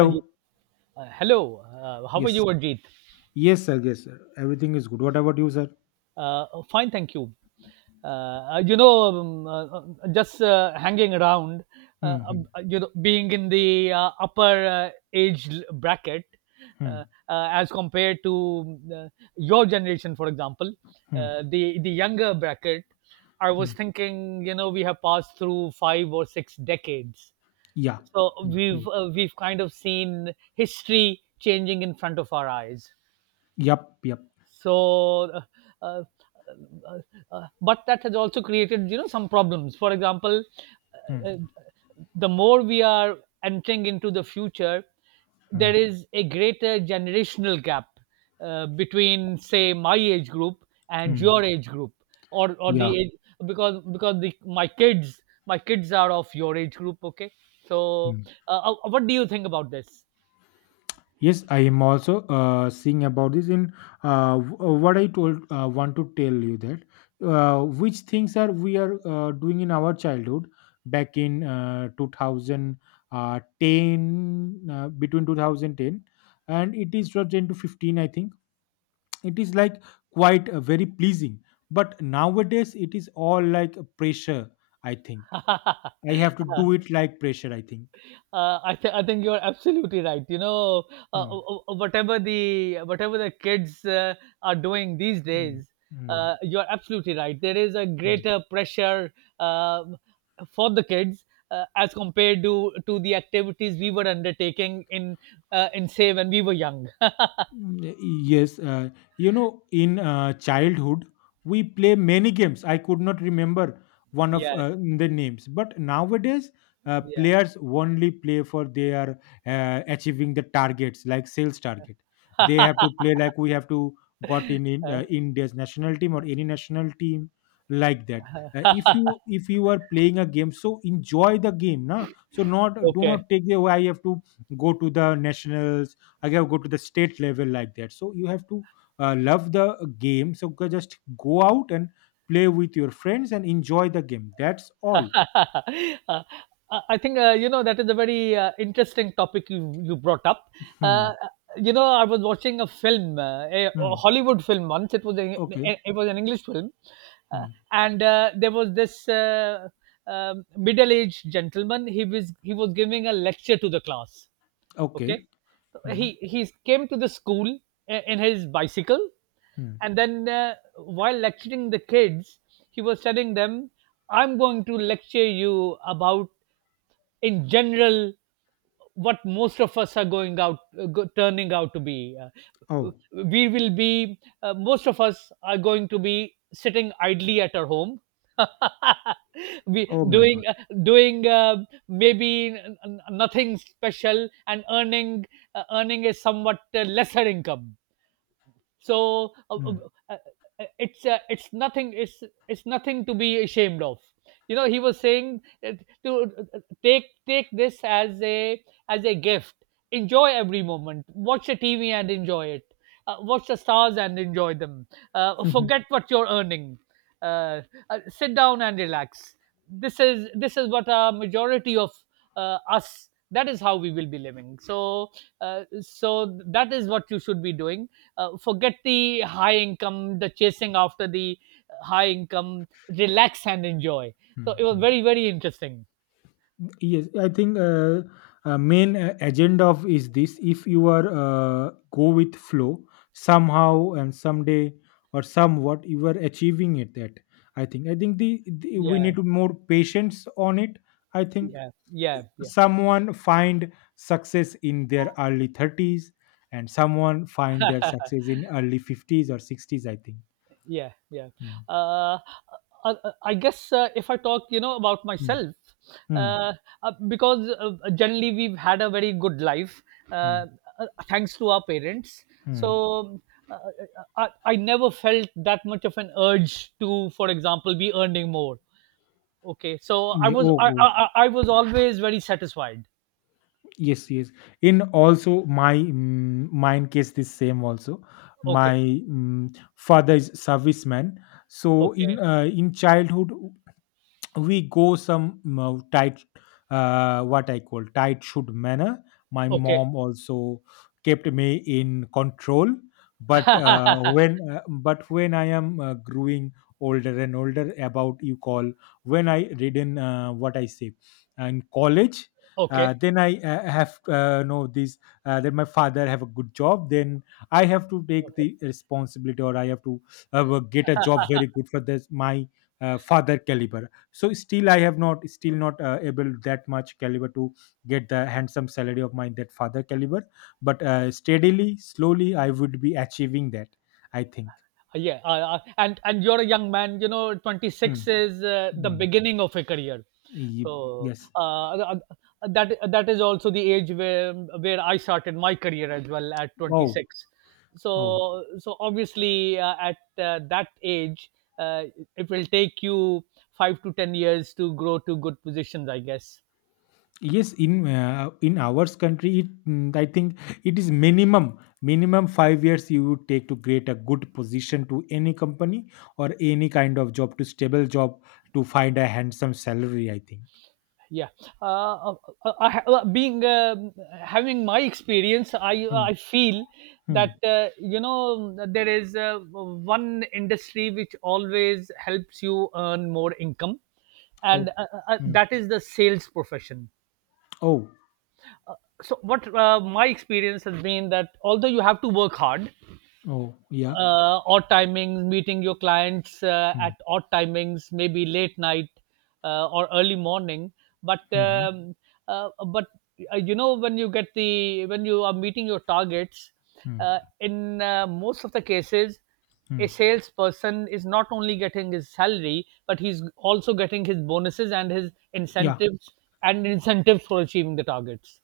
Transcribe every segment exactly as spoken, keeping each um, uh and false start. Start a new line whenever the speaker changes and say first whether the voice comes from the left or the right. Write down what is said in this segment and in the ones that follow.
right: Uh, ye- uh, Hello, uh, how are
left: Yes.
right: you, Ajit?
left: Yes, sir. Yes, sir. Everything is good. What about you, sir?
right: Uh, oh, Fine, thank you. Uh, uh, you know, um, uh, uh, just uh, hanging around, uh,
left: Mm-hmm.
right: um, uh, you know, being in the uh, upper uh, age l- bracket,
left: Mm-hmm.
right: uh, uh, as compared to, uh, your generation, for example,
left: hmm
right: uh, the the younger bracket. I
left: Hmm.
right: was thinking, you know, we have passed through five or six decades,
left: Yeah.
right: so
left: You.
right: we've
left: You.
right: uh, we've kind of seen history changing in front of our eyes,
left: Yup. Yup.
right: so uh, uh, uh, uh, but that has also created, you know, some problems. For example,
left: Hmm.
right: uh, uh, the more we are entering into the future,
left: Hmm.
right: there is a greater generational gap, uh, between, say, my age group and
left: Hmm.
right: your age group, or or the
left: Yeah.
right: age, because because the, my kids, my kids are of your age group, okay? So
left: Hmm.
right: uh, uh, what do you think about this?
left: Yes, I am also uh, seeing about this. In uh, w- uh, what I told, uh, want to tell you that uh, which things are we are uh, doing in our childhood back in uh, two thousand ten, uh, between two thousand ten and it is two thousand ten to fifteen, I think. It is like quite uh, very pleasing, but nowadays it is all like a pressure, I think. I have to do it like pressure, I think.
right: Uh, I, th- I think you're absolutely right. You know, uh,
left: Hmm,
right: uh, uh, uh, whatever the whatever the kids uh, are doing these
left: hmm,
right: days,
left: hmm,
right: uh, you're absolutely right. There is a
left: hmm.
right: greater pressure um for the kids, uh, as compared to to the activities we were undertaking in, uh, in, say, when we were young.
left: Mm, yes, uh, you know, in uh, childhood, we play many games. I could not remember one of
right: Yeah,
left: uh, the names, but nowadays, uh,
right: yeah.
left: players only play for they are uh, achieving the targets like sales target. They have to play like we have to got in in,
right: Uh,
left: uh, India's national team or any national team like that. Uh, if you if you are playing a game, so enjoy the game, na. So not do
right: okay.
left: not take the way. I have to go to the nationals, again go to the state level, like that, so you have to uh, love the game, so go- just go out and play with your friends and enjoy the game. That's all.
right: Uh, I think uh, you know, that is a very uh, interesting topic you you brought up. Uh,
left: Hmm.
right: uh, you know, I was watching a film, uh, a
left: Hmm.
right: a Hollywood film once. It was a,
left: okay
right: it was an English film, uh,
left: Hmm.
right: and uh, there was this uh, um middle-aged gentleman. He was he was giving a lecture to the class.
left: okay
right: Okay,
left: Hmm.
right: he he came to the school i- in his bicycle,
left: Hmm.
right: and then uh, while lecturing the kids, he was telling them, I'm going to lecture you about, in general, what most of us are going out, uh, go, turning out to be. Uh,
left: Oh.
right: we will be, uh, most of us, are going to be sitting idly at our home, we
left: Oh my God.
right: doing uh, doing uh, maybe n- n- nothing special, and earning, uh, earning a somewhat uh, lesser income. So uh, uh,
left: Hmm.
right: uh, uh, it's uh, it's nothing, it's it's nothing to be ashamed of. You know, he was saying, uh, to uh, take take this as a as a gift, enjoy every moment, watch the TV and enjoy it, uh, watch the stars and enjoy them, uh, forget what you're earning, uh, uh, sit down and relax. This is this is what a majority of uh, us, that is how we will be living. So uh, so that is what you should be doing. Uh, forget the high income, the chasing after the high income, relax and enjoy. So
left: Hmm.
right: it was
left: Hmm.
right: very, very interesting.
left: Yes, I think uh, uh, main uh, agenda of is this: if you are uh, go with flow, somehow and someday or somewhat, you are achieving it. That, I think. I think the, the we
right: Yeah,
left: need to more patience on it. I think
right: yeah, yeah, yeah,
left: someone find success in their early thirties, and someone find their success in early fifties or sixties. I think.
right: yeah, yeah.
left: Mm.
right: Uh, I, I I guess, uh, if I talk, you know, about
left: Mm.
right: myself,
left: Mm.
right: uh, uh, because uh, generally we've had a very good life,
left: Mm.
right: uh, uh, thanks to our parents.
left: Mm.
right: So uh, uh, I, I never felt that much of an urge to, for example, be earning more. Okay, so I
left: Yeah,
right: was
left: oh,
right: I,
left: oh.
right: I I was always very satisfied.
left: Yes, yes. In also my mm, mine case this same also. My
right: Okay,
left: mm, father is serviceman. So
right: okay,
left: in uh, in childhood, we go some uh, tight, uh, what I call tight should manner. My
right: okay,
left: mom also kept me in control, but uh, when uh, but when I am uh, growing older and older, about you call, when I read in, uh, what I say, uh, in college, uh,
right: okay,
left: then I uh, have uh, know this. Uh, then my father have a good job. Then I have to take
right: okay.
left: the responsibility, or I have to uh, get a job very good for this my uh, father caliber. So still I have not still not uh, able that much caliber to get the handsome salary of my that father caliber, but uh, steadily slowly I would be achieving that, I think.
right: Uh, Yeah, uh, uh, and and you're a young man. You know,
left: Hmm.
right: twenty-six is uh, the
left: Hmm.
right: beginning of a career.
left: Ye-
right: So
left: yes.
right: uh, uh, uh, that that is also the age where where I started my career as well at
left: Oh,
right: twenty-six.
left: oh,
right: So so obviously uh, at uh, that age, uh, it will take you five to ten years to grow to good positions, I guess.
left: yes. In uh, in our country, it, mm, I think, it is minimum minimum five years you would take to create a good position to any company or any kind of job, to stable job, to find a handsome salary, I think.
right: Yeah, uh, uh, uh, uh, being um, having my experience, i
left: Hmm.
right: i feel
left: Hmm.
right: that uh, you know, there is uh, one industry which always helps you earn more income, and
left: Oh.
right: uh, uh, uh,
left: Hmm.
right: that is the sales profession.
left: Oh,
right: So what uh, my experience has been, that although you have to work hard,
left: oh, yeah.
right: uh, odd timings, meeting your clients uh, at odd timings, maybe late night uh, or early morning. But
left: Mm-hmm.
right: um, uh, but uh, you know, when you get the, when you are meeting your targets, uh, in uh, most of the cases, a
left: Mm-hmm.
right: salesperson is not only getting his salary, but he's also getting his bonuses and his
left: Yeah.
right: incentives, and incentives for achieving the targets.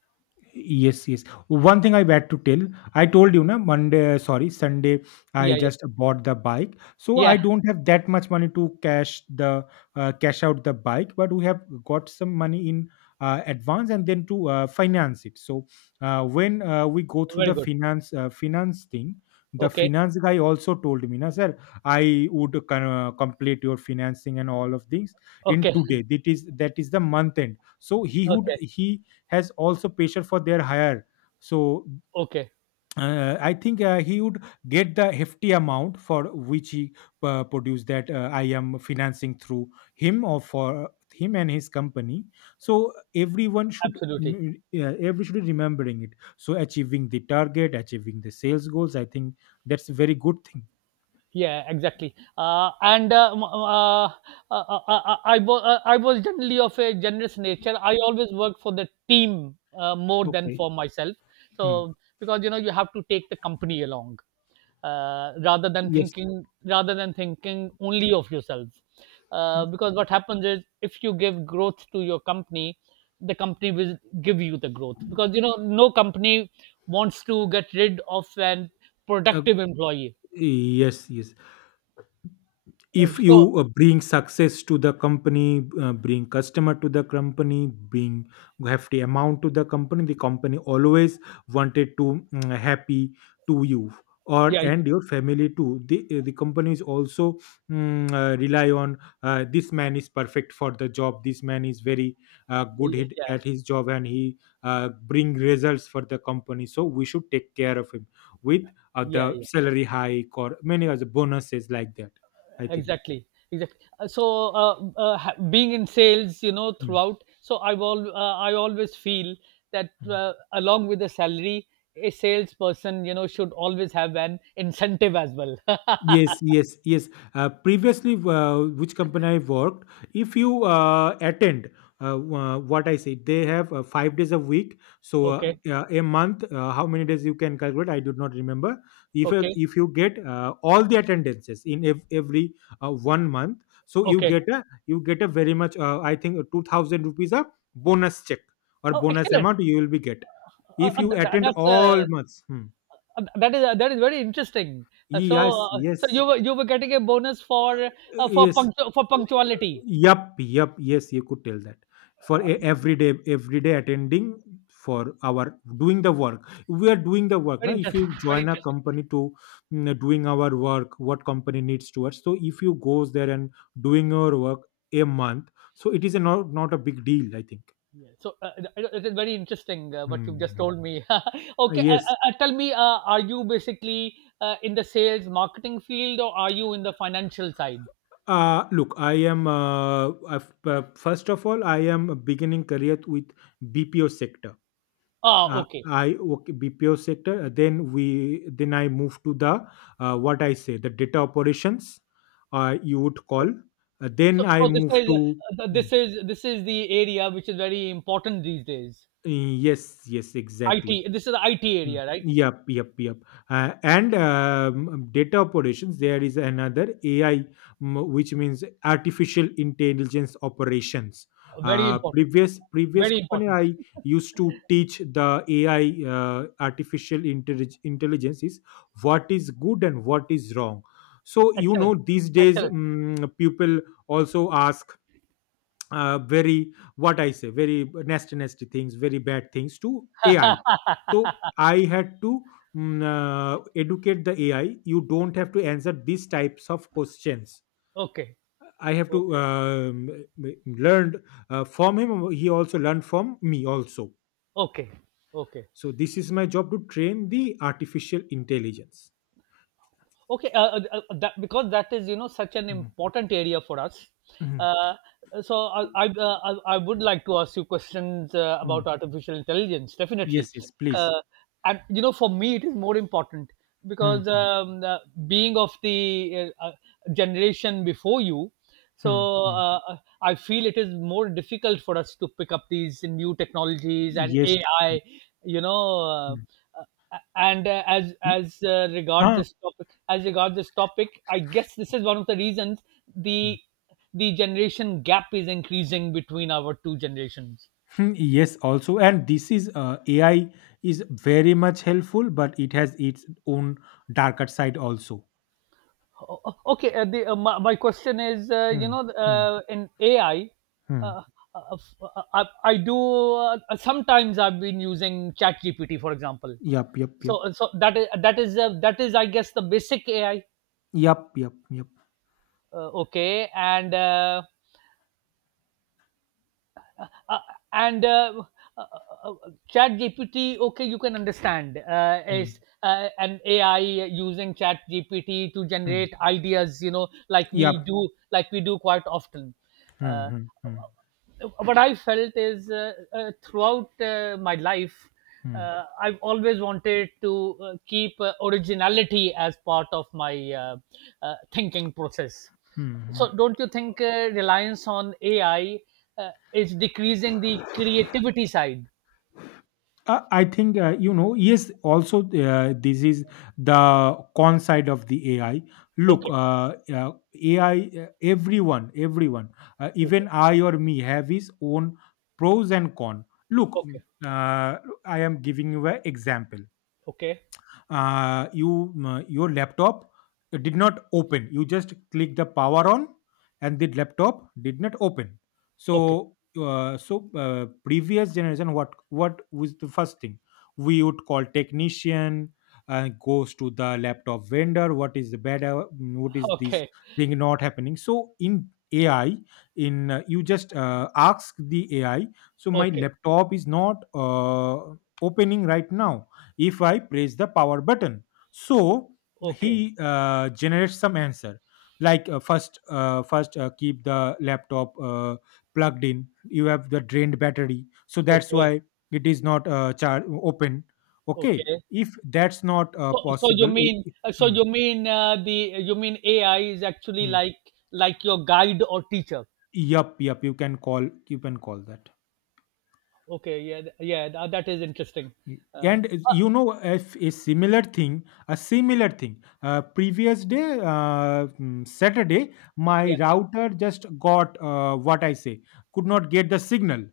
left: Yes, yes. One thing I had to tell, I told you, na, Monday, sorry, Sunday, I
right: Yeah, yeah,
left: just bought the bike. So
right: yeah.
left: I don't have that much money to cash the uh, cash out the bike, but we have got some money in uh, advance and then to uh, finance it. So uh, when uh, we go through
right: Very
left: the
right: good.
left: finance uh, finance thing, the
right: Okay,
left: finance guy also told me, na, sir, I would con- uh, complete your financing and all of things in
right: okay,
left: today. That is that is the month end. So he would
right: okay,
left: he has also pressure for their hire. So
right: okay.
left: uh, I think uh, he would get the hefty amount for which he uh, produced that, uh, I am financing through him or for him and his company. So everyone should
right: Absolutely.
left: mm, uh, everyone should be remembering it. So achieving the target, achieving the sales goals, I think that's a very good thing.
right: Yeah, exactly. Uh, and uh, m- uh, uh, uh, uh, uh, I, wa- uh, I was generally of a generous nature. I always work for the team uh, more than
left: Okay.
right: for myself.
left: Hmm.
right: So because you know, you have to take the company along, uh, rather than
left: Yes.
right: thinking, rather than thinking only of yourself. Uh,
left: Mm,
right: because what happens is, if you give growth to your company, the company will give you the growth. Because you know, no company wants to get rid of an
left: Uh,
right: productive employee.
left: yes, yes. If
right: So
left: you uh, bring success to the company, uh, bring customer to the company, bring hefty amount to the company, the company always wanted to mm, happy to you or
right: yeah,
left: and
right: yeah,
left: your family too. The, uh, the companies also mm, uh, rely on, uh, this man is perfect for the job, this man is very uh, good
right: yeah,
left: hit
right: yeah,
left: at his job, and he uh, bring results for the company, so we should take care of him with uh,
right: yeah.
left: the
right: Yeah.
left: salary hike or many other bonuses like that, I think.
right: Exactly, exactly. Uh, So, uh, uh, ha- being in sales, you know,
left: Mm,
right: throughout, so I've all, uh, I always feel that uh,
left: mm.
right: along with the salary, a salesperson, you know, should always have an incentive as well.
left: Yes, yes, yes. Uh, previously, uh, which company I worked, if you uh, attend, uh, uh, what I say, they have uh, five days a week. So, uh,
right: Okay,
left: uh, a month, uh, how many days you can calculate? I do not remember. If uh,
right: okay,
left: if you get uh, all the attendances in ev- every uh, one month, so you
right: okay.
left: get a you get a very much. Uh, I think uh, two thousand rupees a bonus check or
right: Oh,
left: bonus
right: excellent.
left: amount you will be get
right: Uh,
left: if
right: uh,
left: you
right: th- th-
left: attend
right: that's uh,
left: all months. Hmm.
right: uh, that is uh, that is very interesting. Uh, so,
left: Yes,
right: uh, so
left: yes.
right: you were you were getting a bonus for uh, for
left: Yes,
right: punctu- for punctuality.
left: yup, yup, yes, you could tell that, for a
right: Uh,
left: everyday everyday attending, for our doing the work, we are doing the work now.
right: very
left: If you
right: interesting. Very
left: join a
right: interesting.
left: company to mm, doing our work, what company needs to towards, so if you goes there and doing your work a month, so it is a not, not a big deal, I think.
right: Yeah. So uh, it, it is very interesting uh, what you've just
left: Hmm.
right: told me.
left: Uh,
right: Okay, uh,
left: Yes.
right: uh, uh, tell me, uh, are you basically uh, in the sales marketing field, or are you in the financial side?
left: Uh, look, I am, uh, I've- uh, first of all, I am beginning career with B P O sector.
right: Ah,
left: Uh,
right: okay.
left: I, okay, B P O sector. uh, Then we then I move to the, uh, what I say, the data operations. Uh, you would call.
right: Oh,
left: Uh, then
right: so,
left: I
right: so this
left: move
right: is
left: to.
right: uh, this is this is the area which is very important these days.
left: Mm, yes, yes, exactly.
right: I T. This is the I T
left: Mm.
right: area, right?
left: Yep, yep, yep. Uh, and um, data operations, there is another A I, m- which means artificial intelligence operations.
right: Very
left: Uh,
right: important.
left: previous previous
right: Very
left: company
right: important.
left: I used to teach the A I, uh, artificial intellig- intelligence, is what is good and what is wrong. So, you
right: Excellent.
left: know these days,
right: Excellent.
left: mm people also ask, uh, very what I say, very nasty, nasty things, very bad things to A I. So I had to mm, uh, educate the A I. You don't have to answer these types of questions.
right: Okay.
left: I have to
right: Okay.
left: um, learned uh, from him. He also learned from me also.
right: Okay. Okay.
left: So this is my job to train the artificial intelligence.
right: Okay, uh, uh, uh, that, because that is, you know, such an
left: Mhm.
right: important area for us,
left: Mhm.
right: uh, so I, I, uh, I I would like to ask you questions uh,
left: Mm.
right: about artificial intelligence, definitely,
left: Yes, yes, please.
right: uh, and you know, for me it is more important because
left: Mhm.
right: um, uh, being of the uh, uh, generation before you. So
left: Mhm.
right: uh, uh, I feel it is more difficult for us to pick up these new technologies and
left: Yes.
right: AI, you know. Uh,
left: Mhm.
right: uh, and uh, as as uh, regard
left: Ah.
right: this topic, as regard this topic I guess this is one of the reasons the the generation gap is increasing between our two generations.
left: Hmm, yes, also, and this is uh, A I is very much helpful, but it has its own darker side also.
right: O- o- okay, uh, the, uh, my, my question is, uh, you
left: Hmm,
right: know,
left: hmm,
right: uh, in AI,
left: hmm,
right: uh, uh, f- uh, I, I do, uh, sometimes I've been using chat gpt for example,
left: yep, yep,
right: so
left: yep,
right: uh, so that is that is uh, that is, I guess, the basic AI.
left: yep, yep, yep,
right: Uh, okay, and uh, uh, and uh, uh, uh, chat gpt okay, you can understand uh,
left: hmm,
right: is uh, an AI, using chat gpt to
left: hmm.
right: generate ideas, you know, like we
left: Yep.
right: do, like we do quite often.
left: Hmm,
right: Uh,
left: hmm, hmm,
right: what I felt is uh, uh, throughout uh, my life,
left: hmm,
right: uh, I've always wanted to uh, keep uh, originality as part of my, uh, uh, thinking process.
left: hmm, hmm.
right: So, don't you think uh, reliance on A I uh, is decreasing the creativity side?
left: Uh, I think, uh, you know, yes, also, uh, this is the con side of the A I. Look,
right: Okay,
left: uh, uh, A I, uh, everyone, everyone, uh,
right: okay,
left: even I or me, have his own pros and con. Look, mm,
right: okay,
left: uh, I am giving you an example.
right: okay,
left: Uh, you m- your laptop did not open, you just click the power on and the laptop did not open,
right: okay,
left: so uh, so uh, previous generation, what what was the first thing? We would call technician, uh, goes to the laptop vendor, what is the better, what is this
right: okay,
left: thing not happening? So in AI, in uh, you just uh, ask the AI, so my
right: okay,
left: laptop is not uh, opening right now, if I press the power button. So
right: okay,
left: he uh, generates some answer like, uh, first uh, first uh, keep the laptop uh, plugged in, you have the drained battery, so that's
right: okay,
left: why it is not uh, char- open. Okay,
right: okay.
left: if that's not uh,
right: So, so you
left: possible. I-
right: mean,
left: i-
right: uh, so
left: mm,
right: you mean uh, the, you mean A I is actually
left: mm.
right: like like your guide or teacher?
left: Yup, yup, you can call, you can call that.
right: Okay, yeah, th- yeah, tha- that is interesting. Uh,
left: And uh,
right: uh,
left: you know if a similar thing a similar thing, uh, previous day, uh, mm, saturday my
right: yeah.
left: router just got, uh, what I say, could not get the signal,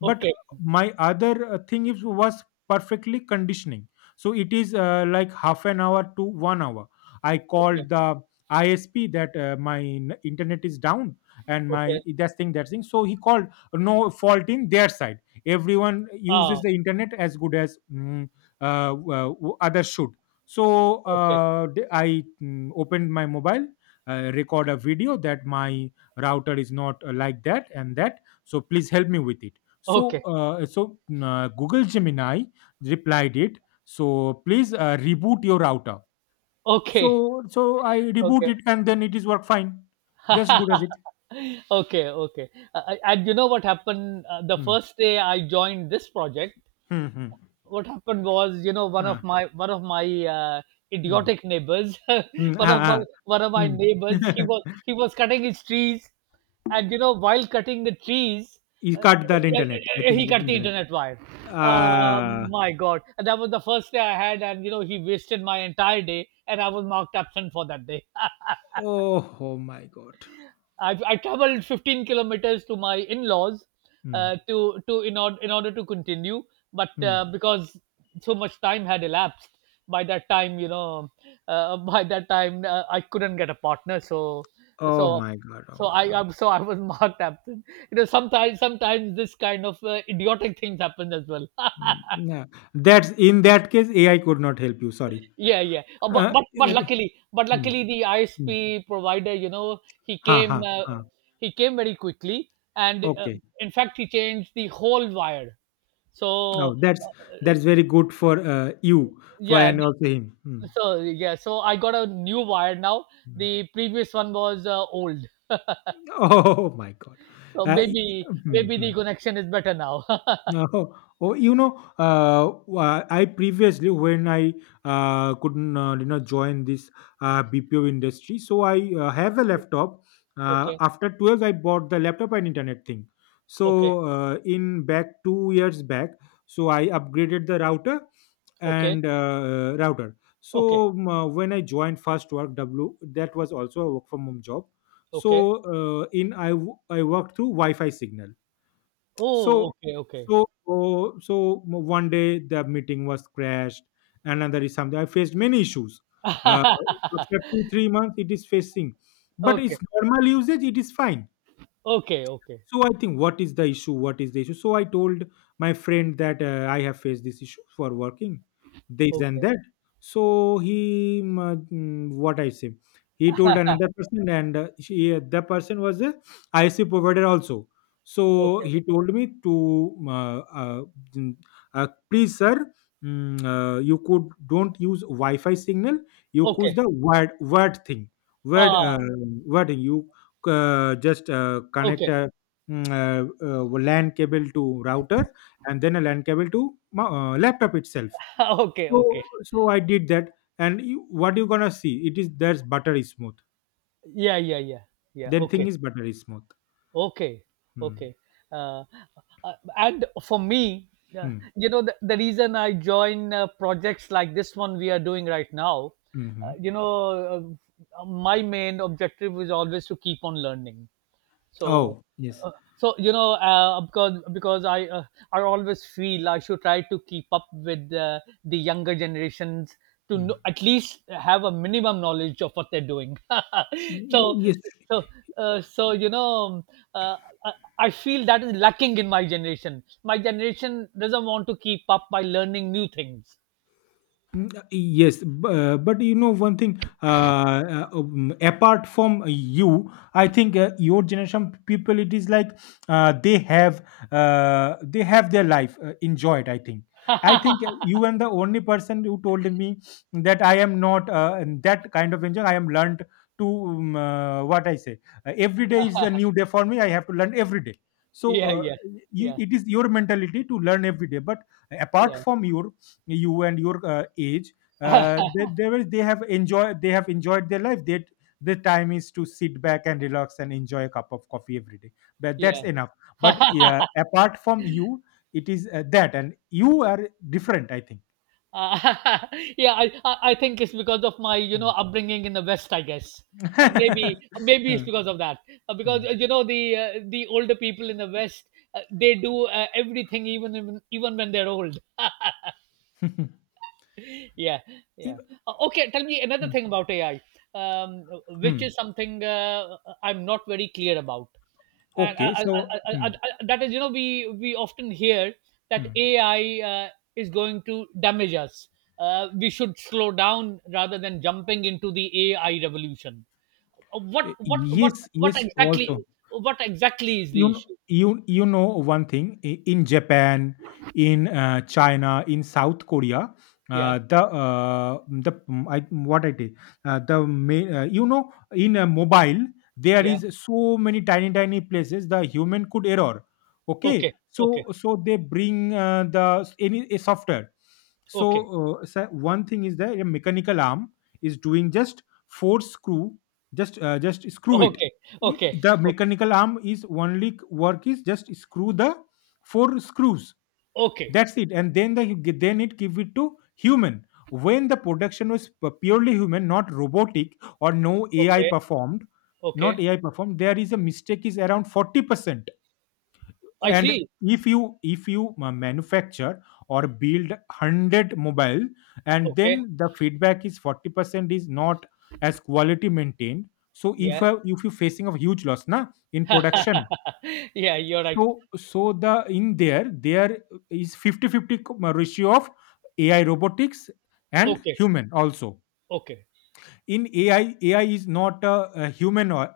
left: but
right: Okay.
left: my other uh, thing is was perfectly conditioning. So it is uh, like half an hour to one hour. I
right: Okay.
left: called the I S P that uh, my n- internet is down and my
right: Okay.
left: that's thing, that thing. So he called, no fault in their side, everyone uses
right: Ah.
left: the internet as good as, mm, uh, w- others should. so
right: Okay.
left: uh, d- i mm, opened my mobile, uh, record a video that my router is not uh, like that and that, so please help me with it. so,
right: Okay.
left: uh, so uh, Google Gemini replied it. So please uh, reboot your router.
right: Okay.
left: So, so I reboot
right: Okay.
left: it, and then it is work fine, just good as it.
right: Okay. Okay. Uh, uh, and you know what happened? Uh, the
left: Hmm.
right: first day I joined this project,
left: Hmm, hmm.
right: what happened was, you know, one of
left: Ah.
right: my one of my uh,
left: Hmm.
right: idiotic neighbors,
left: Mm,
right: one of
left: ah,
right: my
left: ah,
right: one of my
left: hmm.
right: neighbors, he was he was cutting his trees, and you know, while cutting the trees,
left: He
right: uh,
left: cut that internet. I
right: uh,
left: think
right: he
left: the
right: cut the
left: internet.
right: internet wire. uh,
left: Ah,
right: my god, and that was the first day I had, and you know, he wasted my entire day, and I was marked absent for that day.
left: oh, oh my God.
right: I've, I traveled fifteen kilometers to my in-laws
left: Hmm.
right: uh, to to in order in order to continue, but
left: Hmm.
right: uh, because so much time had elapsed by that time, you know, uh, by that time, uh, I couldn't get a partner, so
left: Oh
right: so
left: my God. Oh
right: so
left: my
right: I
left: God.
right: I'm, so I was marked absent. You know, sometimes sometimes this kind of uh, idiotic things happen as well.
left: Mm, yeah, that's, in that case A I could not help you. Sorry.
right: Yeah, yeah. Uh, but
left: Uh,
right: but
left: in
right: but
left: that-
right: luckily, but
left: Hmm,
right: luckily the
left: hmm.
right: I S P provider, you know, he
left: Ha ha.
right: came uh, he came very quickly, and uh,
left: Okay.
right: in fact, he changed the whole wire. So
left: Oh, that's that's very good for uh, you, for
right: yeah,
left: and also him. Hmm,
right: so yeah, so I got a new wire now.
left: hmm.
right: The previous one was uh, old,
left: Oh my God.
right: so
left: Uh, y-
right: maybe
left: hmm,
right: maybe
left: hmm.
right: the connection is better now.
left: Oh, oh, you know, uh, wha- I previously, when I uh, couldn't, uh, you know join this uh, B P O industry, so I uh, have a laptop. Uh,
right: Okay,
left: after twelve, I bought the laptop and internet thing.
right: okay,
left: So uh, in back two years back, so I upgraded the router
right: okay,
left: and uh, router.
right: okay,
left: So um, uh, when I joined first Work W, that was also a work from home job.
right: okay.
left: So uh, in I w- I worked through Wi-Fi signal.
right: Oh,
left: So
right: okay, okay,
left: so so so one day the meeting was crashed. Another is something I faced many issues. Uh, After two three months, it is facing, but it's
right: okay,
left: normal usage. It is fine,
right: okay, okay,
left: so I think, what is the issue? What is the issue? So I told my friend that uh, I have faced this issue for working this and
right: okay,
left: that. So he, mm, uh, mm, what I say, he told another person, and uh, she, uh, the person was a I S P provider also. So
right: okay,
left: he told me to, mm, uh, uh, mm, uh, please sir, mm, uh, you could don't use Wi-Fi signal. You use
right: okay.
left: the word word thing, word uh,
right: Ah,
left: word you uh, just uh, connect.
right: okay.
left: Uh, mm, uh, uh, LAN cable to router, and then a LAN cable to mo- uh, laptop itself.
right: Okay,
left: So
right: okay,
left: so I did that, and you, what you gonna see? It is There's buttery smooth.
right: yeah, yeah, yeah, yeah,
left: Then thing
right: okay,
left: is buttery smooth.
right: okay,
left: Hmm.
right: okay. uh, uh, and for me, uh,
left: Hmm.
right: you know, the, the reason I join uh, projects like this one we are doing right now. uh,
left: Hmm.
right: you know uh, my main objective is always to keep on learning. So,
left: Oh yes.
right: uh, so you know uh, because because I uh, I always feel I should try to keep up with uh, the younger generations, to
left: Mm.
right: know, at least have a minimum knowledge of what they're doing.
left: Mm,
right: so
left: yes.
right: so uh, so you know uh, I, I feel that is lacking in my generation. My generation doesn't want to keep up by learning new things.
left: Mm, uh, Yes, b- uh, but you know one thing. Uh, uh, um, apart from you, I think uh, your generation people, it is like uh, they have uh, they have their life uh, enjoyed. I think. I think uh, you and the only person who told me that I am not uh, in that kind of enjoy. I am learned to, um, uh, what I say. Uh, every day is a new day for me. I have to learn every day. So
right: Yeah,
left: uh,
right: yeah,
left: you,
right: yeah,
left: it is your mentality to learn every day. But apart from your you and your uh, age, uh,
right: yeah.
left: they, they will they have enjoyed they have enjoyed their life, they the time is to sit back and relax and enjoy a cup of coffee every day, but that's
right: Yeah.
left: enough. But yeah, apart from you, it is uh, that, and you are different, I think.
right: Uh, yeah, I, I I think it's because of my you know
left: Mm.
right: upbringing in the West, I guess. Uh, maybe maybe it's
left: Huh.
right: because of that. Uh,
left: Hmm.
right: because uh, you know the uh, the older people in the West, uh, they do uh, everything even even even when they're old. Yeah, yeah.
left: In-
right: Uh, okay, tell me another
left: hmm.
right: thing about A I, um, which
left: Hmm.
right: is something uh, I'm not very clear about. And I,
left: Okay,
right: I,
left: so
right: I, I,
left: hmm.
right: I, I- that is, you know we we often hear that
left: Hmm.
right: A I uh, is going to damage us. Uh, we should slow down rather than jumping into the A I revolution. Uh, what
left: Y-
right: what what
left: yes,
right: what
left: yes,
right: exactly
left: also.
right: what exactly is the
left: You know,
right: issue?
left: you you know one thing, i- in Japan, in uh, China, in South Korea,
right: Yeah,
left: uh, the uh, the mm, I, what I say uh, the ma- uh, you know in a mobile, there
right: yeah.
left: is so many tiny tiny places the human could error.
right: Okay,
left: Okay,
right: okay,
left: so so they bring uh, the s- any a software.
right: okay,
left: So, uh, so one thing is that a mechanical arm is doing just four screw, just uh, just screw it.
right: okay, okay,
left: I-
right: okay,
left: the mechanical arm is only c- work is just screw the four screws,
right: okay,
left: that's it, and then the you get- then it give it to human. When the production was pu- purely human, not robotic or no AI
right: okay,
left: performed, not
right: okay.
left: AI performed, there is a mistake is around forty percent.
right: I
left: And
right: see.
left: if you if you uh, manufacture or build a hundred mobile, and
right: Okay.
left: then the feedback is forty percent is not as quality maintained, so if
right: Yeah.
left: uh, if you're facing a huge loss na in production.
right: Yeah, you're right.
left: So so the in there there is fifty fifty 50 ratio of AI robotics and
right: Okay.
left: human also.
right: Okay.
left: In ai ai is not a, a human. uh,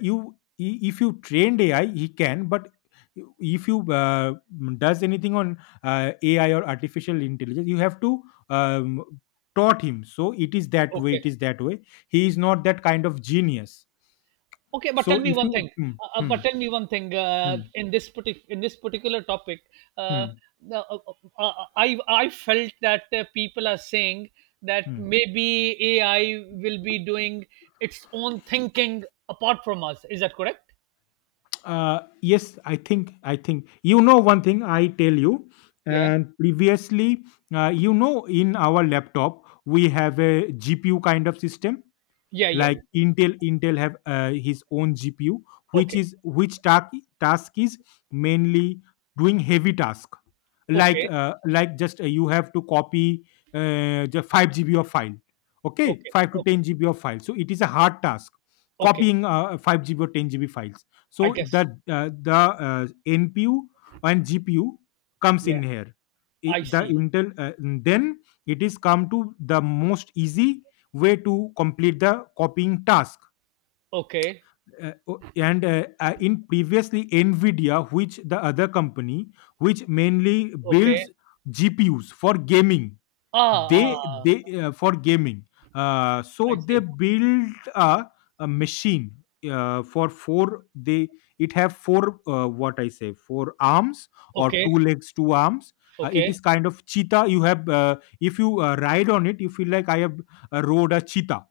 left: you i- if you trained AI, he can, but if you uh, does anything on uh, AI or artificial intelligence, you have to um, taught him, so it is that way,
right: Okay.
left: it is that way. He is not that kind of genius.
right: Okay. But
left: So
right: tell me
left: if
right: one
left: you...
right: thing.
left: hmm,
right: Uh, uh,
left: hmm,
right: but tell me one thing. Uh,
left: hmm,
right: in this partic- in this particular topic, uh,
left: hmm,
right: the- uh, uh, uh, I I felt that uh, people are saying that
left: hmm.
right: maybe A I will be doing its own thinking apart from us. Is that correct?
left: Uh, yes, i think i think you know one thing, I tell you.
right: Yeah.
left: And previously, uh, you know, in our laptop, we have a G P U kind of system,
right: Yeah. Yeah.
left: like
right: Yeah.
left: intel intel have uh, his own G P U, which
right: Okay.
left: is which task, task is mainly doing heavy task, like
right: Okay.
left: uh, like just uh, you have to copy uh, the five G B of file. Okay,
right: Okay.
left: five to
right: Okay.
left: ten G B of file, so it is a hard task,
right: Okay.
left: copying uh, five G B or ten G B files.
right: I
left: So
right: guess.
left: the uh, the uh, N P U and GPU comes
right: Yeah.
left: in here. I-
right: I
left: the
right: see.
left: Intel, uh, then it is come to the most easy way to complete the copying task.
right: Okay.
left: Uh, o- and uh, uh, In previously, Nvidia, which the other company, which mainly
right: Okay.
left: builds G P Us for gaming,
right: Ah, ah,
left: they they
right: ah.
left: uh, for gaming, uh, so
right: I
left: they
right: see.
left: built a, a machine uh, for four, they it have four uh, what I say four arms, or
right: Okay,
left: two legs, two arms. Uh, it
right: okay.
left: is kind of cheetah. You have, uh, if you uh, ride on it, you feel like I have uh, rode a cheetah.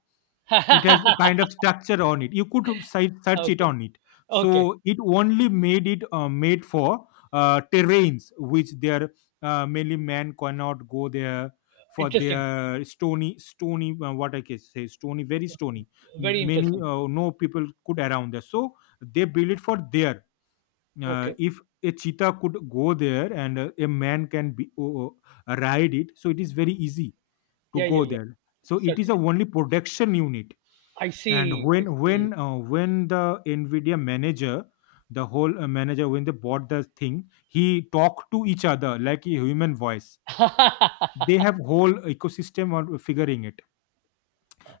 left: It has a kind of structure on it. You could si- search it
right: Okay,
left: on it.
right: okay.
left: So it only made it uh, made for uh, terrains, which there uh, mainly man cannot go there, for
right: Interesting.
left: their stony stony, uh, what I can say stony, very stony.
right: Very
left: Many,
right: interesting.
left: uh, no people could around there. So they build it for there. Uh,
right: Okay.
left: if a cheetah could go there, and uh, a man can be o- ride it, so it is very easy to
right: Yeah, yeah,
left: go
right: yeah.
left: there. So it is a
right: Certainly.
left: only production unit.
right: I
left: And
right: see, I
left: when when
right: see.
left: uh, when the Nvidia manager, the whole uh, manager, when they bought the thing, he talked to each other like a human voice. They have whole ecosystem on figuring it.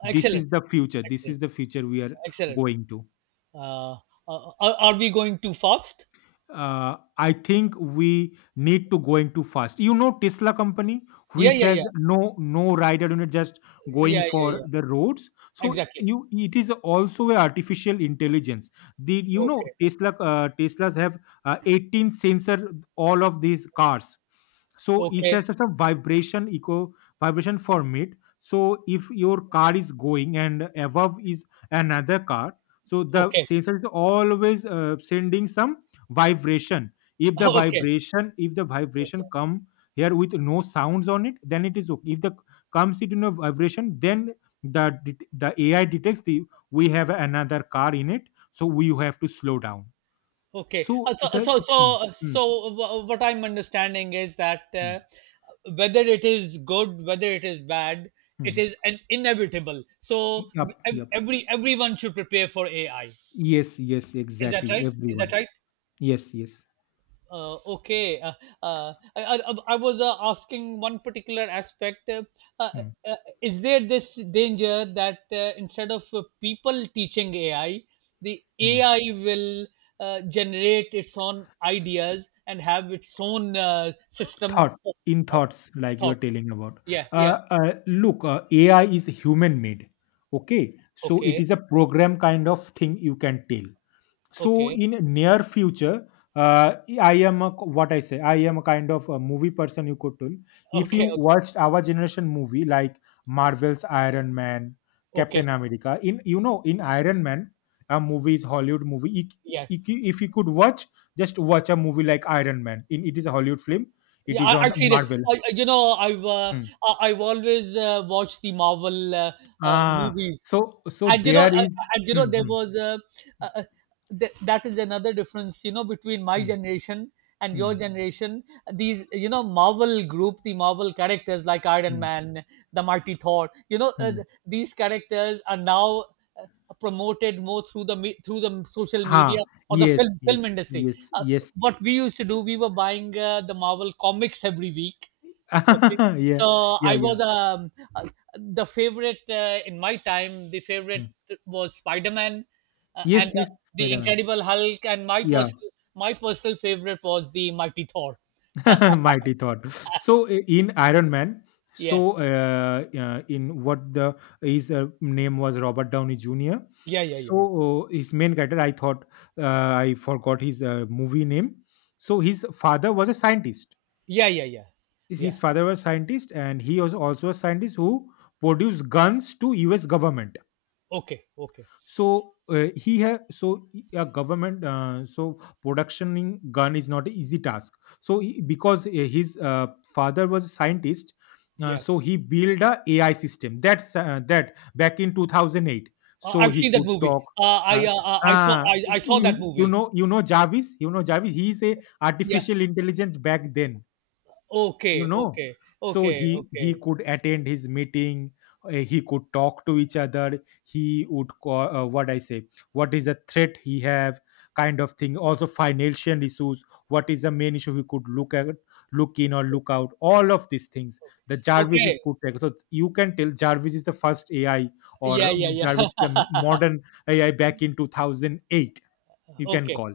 left: This
right: Excellent,
left: is the future, this
right: excellent,
left: is the future, we are
right: excellent.
left: going to.
right: Uh, uh, are are we going too fast?
left: uh, I think we need to going too fast. You know, Tesla company,
right: Yeah,
left: which
right: yeah,
left: has
right: yeah.
left: no no rider unit, just going
right: Yeah, yeah,
left: for
right: yeah.
left: the roads. So
right: Exactly.
left: you, it is also a artificial intelligence. The, you know,
right: Okay,
left: Tesla, uh, Teslas have uh, eighteen sensor all of these cars. So it
right: okay,
left: has some vibration eco, vibration from it. So if your car is going and above is another car, so the
right: okay,
left: sensor is always uh, sending some vibration. If the
right: okay,
left: vibration, if the
right: okay.
left: vibration come here with no sounds on it, then it is okay. If the comes it in a vibration, then the det- the A I detects the, we have another car in it, so we have to slow down.
right: Okay.
left: So
right: Uh, so,
left: it's a...
right: so, so,
left: Hmm,
right: so, wha- what I'm understanding is that,
left: hmm, hmm,
right: uh, whether it is good, whether it is bad, it
left: hmm.
right: is an inevitable. So,
left: Yup,
right: ev-
left: yup.
right: every everyone should prepare for A I.
left: Yes, yes,
right: Is that
left: exactly.
right: right? Is that
left: Everyone.
right: right?
left: Yes, yes.
right: Uh, okay, uh, uh, I, I, I was uh, asking one particular aspect. Uh, uh,
left: Hmm,
right: uh, is there this danger that, uh, instead of uh, people teaching A I, the
left: hmm.
right: A I will uh, generate its own ideas and have its own uh, system
left: Thought,
right: of,
left: in
right: of
left: thoughts, like you are
right: thought?
left: telling about.
right: Yeah,
left: Uh,
right: yeah.
left: uh, look, uh, AI is human made. Okay, so it
right: Okay,
left: is a program kind of thing, you can tell. So
right: okay,
left: in near future, uh, I am a, what I say I am a kind of a movie person, you could tell. If you
right: okay, okay,
left: watched our generation movie like Marvel's Iron Man,
right: okay.
left: Captain America, in, you know, in Iron Man, a movie is Hollywood movie. if,
right: Yeah,
left: if you, if you could watch, just watch a movie like Iron Man, in it is a Hollywood film. It
right: yeah,
left: is
right: I,
left: on
right: I've seen it.
left: Marvel.
right: I, I- you know, I've uh,
left: Hmm.
right: I- I've always uh, watched the Marvel uh, uh,
left: Ah
right: movies,
left: so so
right: and you know, uh,
left: there is...
right: uh, and you know,
left: hmm,
right: there
left: hmm,
right: was uh uh, uh, th- that is another difference, you know, between my
left: hmm,
right: generation and
left: hmm,
right: your generation. These, you know, Marvel group, the Marvel characters like Iron
left: hmm,
right: Man, the Mighty Thor, you know, uh,
left: hmm.
right: th- these characters are now uh, promoted more through the me- through the social
left: Ah,
right: media or the
left: yes
right: film
left: yes
right: film industry.
left: yes
right: Uh,
left: yes.
right: what we used to do, we were buying uh, the Marvel comics every week. Okay,
left: Yeah,
right: so
left: yeah,
right: I
left: yeah.
right: was um, uh, the favorite uh, in my time. The favorite
left: Mm.
right: was Spider Man, uh, and
left: Yes,
right: uh,
left: yes,
right: the
left: Spider-Man.
right: Incredible Hulk, and my
left: Yeah,
right: personal my personal favorite was the Mighty Thor.
left: mighty thought. So i- in Iron Man,
right: Yeah,
left: so uh, uh, in what the his uh, name was Robert Downey Junior
right: yeah, yeah, yeah,
left: So uh, his main character, I thought, uh, I forgot his uh, movie name. So his father was a scientist.
right: yeah, yeah, yeah,
left: His
right: yeah.
left: his father was a scientist, and he was also a scientist who produced guns to U S government.
right: Okay, okay,
left: So uh, he have so a government, uh, so productioning gun is not an easy task. So he, because uh, his uh, father was a scientist, uh,
right: yeah.
left: so he built a AI system, that's uh, that back in two thousand eight,
right: Uh,
left: so
right: I've
left: he
right: seen that
left: could
right: movie.
left: talk.
right: Uh,
left: uh,
right: I uh, uh, I saw
left: uh,
right: I, I saw that
left: you, you
right: movie.
left: know, you know Jarvis, you know Jarvis, he is a
right: Yeah.
left: artificial intelligence back then, you
right: Okay.
left: know.
right: Okay.
left: So
right: Okay.
left: he he
right: Okay.
left: could attend his meeting. Uh, he could talk to each other, he would co- uh, what I say what is the threat he have kind of thing, also financial issues, what is the main issue he could look at, look in or look out, all of these things the Jarvis is
right: Okay.
left: could take. So you can tell Jarvis is the first AI, or
right: Yeah, yeah,
left: um,
right: yeah.
left: Jarvis is the modern AI back in two thousand eight, you can
right: Okay,
left: call.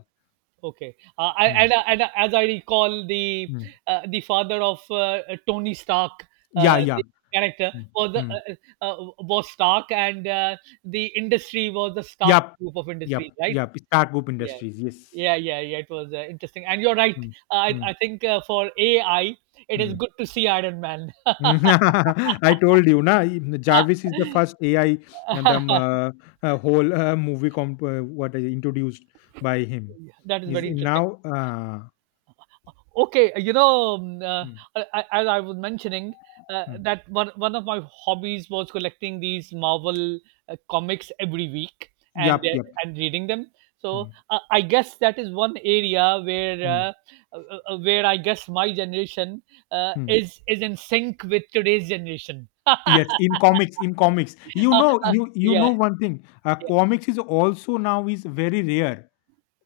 right: okay. Uh, I,
left: Hmm.
right: and, uh, and uh, as I recall, the
left: Hmm.
right: uh, the father of uh, Tony Stark,
left: Yeah,
right: uh,
left: yeah.
right: the character
left: Hmm.
right: was the,
left: Hmm.
right: uh, uh, was Stark, and uh, the industry was the Stark
left: Yup,
right: group of
left: yup,
right: industries, right?
left: yup. Star Group
right: Yeah,
left: Industries. Yes.
right: yeah, yeah, yeah. It was uh, interesting, and you're right.
left: Mm,
right: Uh, I
left: mm,
right: I think uh, for A I, it is
left: mm.
right: good to see Iron Man.
left: I told you, na. Jarvis is the first A I, and the um, uh, uh, whole uh, movie comp uh, what is introduced by him
right: That is
left: is
right: very interesting.
left: now. Uh,
right: Okay, you know, um, uh,
left: mm,
right: I- I- as I was mentioning, uh,
left: mm.
right: that one one of my hobbies was collecting these Marvel uh, comics every week, and
left: Yup,
right: uh,
left: yup.
right: and reading them. So,
left: Mm,
right: uh, I guess that is one area where
left: mm,
right: uh, uh, uh, where I guess my generation, uh,
left: mm.
right: is is in sync with today's generation.
left: Yes, in comics, in comics, you know, you you
right: Yeah,
left: know one thing. Uh,
right: yeah,
left: comics is also now is very rare.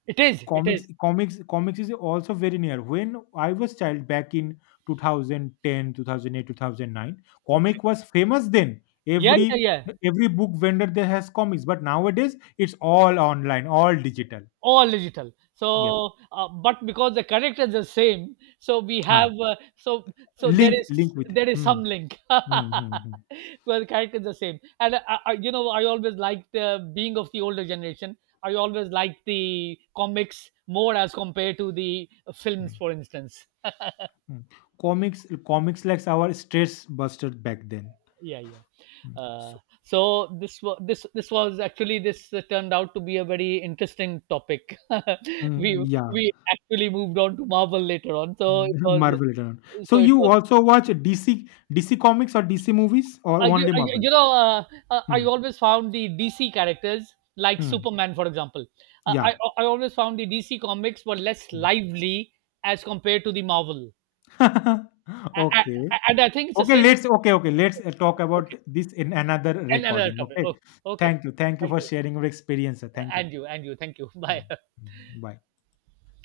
right: it is, it
left: Comics
right: is.
left: comics comics is also very near. When I was child back in two thousand ten, two 2009,
right: Okay.
left: comic was famous then.
right: Yeah, yeah,
left: Every
right: yeah.
left: every book vendor there has comics, but nowadays it's all online, all digital.
right: All digital.
left: Yep.
right: So uh, but because the characters are same, so we have,
left: Ah,
right: uh, so so there
left: link
right: is
left: link with.
right: there is
left: Hmm.
right: some link.
left: Hmm. Hmm. Hmm.
right: Well, the character is the same. And I, I, you know I always liked, uh, being of the older generation, I always liked the comics more as compared to the
left: Hmm,
right: films, for instance.
left: hmm. Comics comics like our stress buster back then.
right: Yeah, yeah.
left: Hmm.
right: uh,
left: So,
right: so this was this this was actually this uh, turned out to be a very interesting topic. we
left: mm, yeah.
right: we actually moved on to Marvel later on, so it was.
left: Marvel return. So
right: So it
left: you
right: was.
left: also watch D C D C comics or D C movies, or
right: Uh, you,
left: only
right: uh, you
left: Marvel?
right: you know, uh, uh, I
left: Hmm,
right: always found the D C characters like
left: hmm.
right: Superman, for example. Uh, I
left: Yeah.
right: uh, I always found the D C comics were less
left: Hmm.
right: lively as compared to the Marvel. A- a-
left: Okay.
right: and I think it's the
left: Okay,
right: same.
left: let's, okay, okay, let's uh, talk about
right: Okay,
left: this in another
right: and another
left: recording,
right: topic.
left: okay?
right: Oh, okay,
left: Thank you. Thank you
right: thank
left: for
right: you,
left: sharing your experience, sir. Thank you.
right: and you, and you, thank you. Bye.
left: Mm, mm. Bye.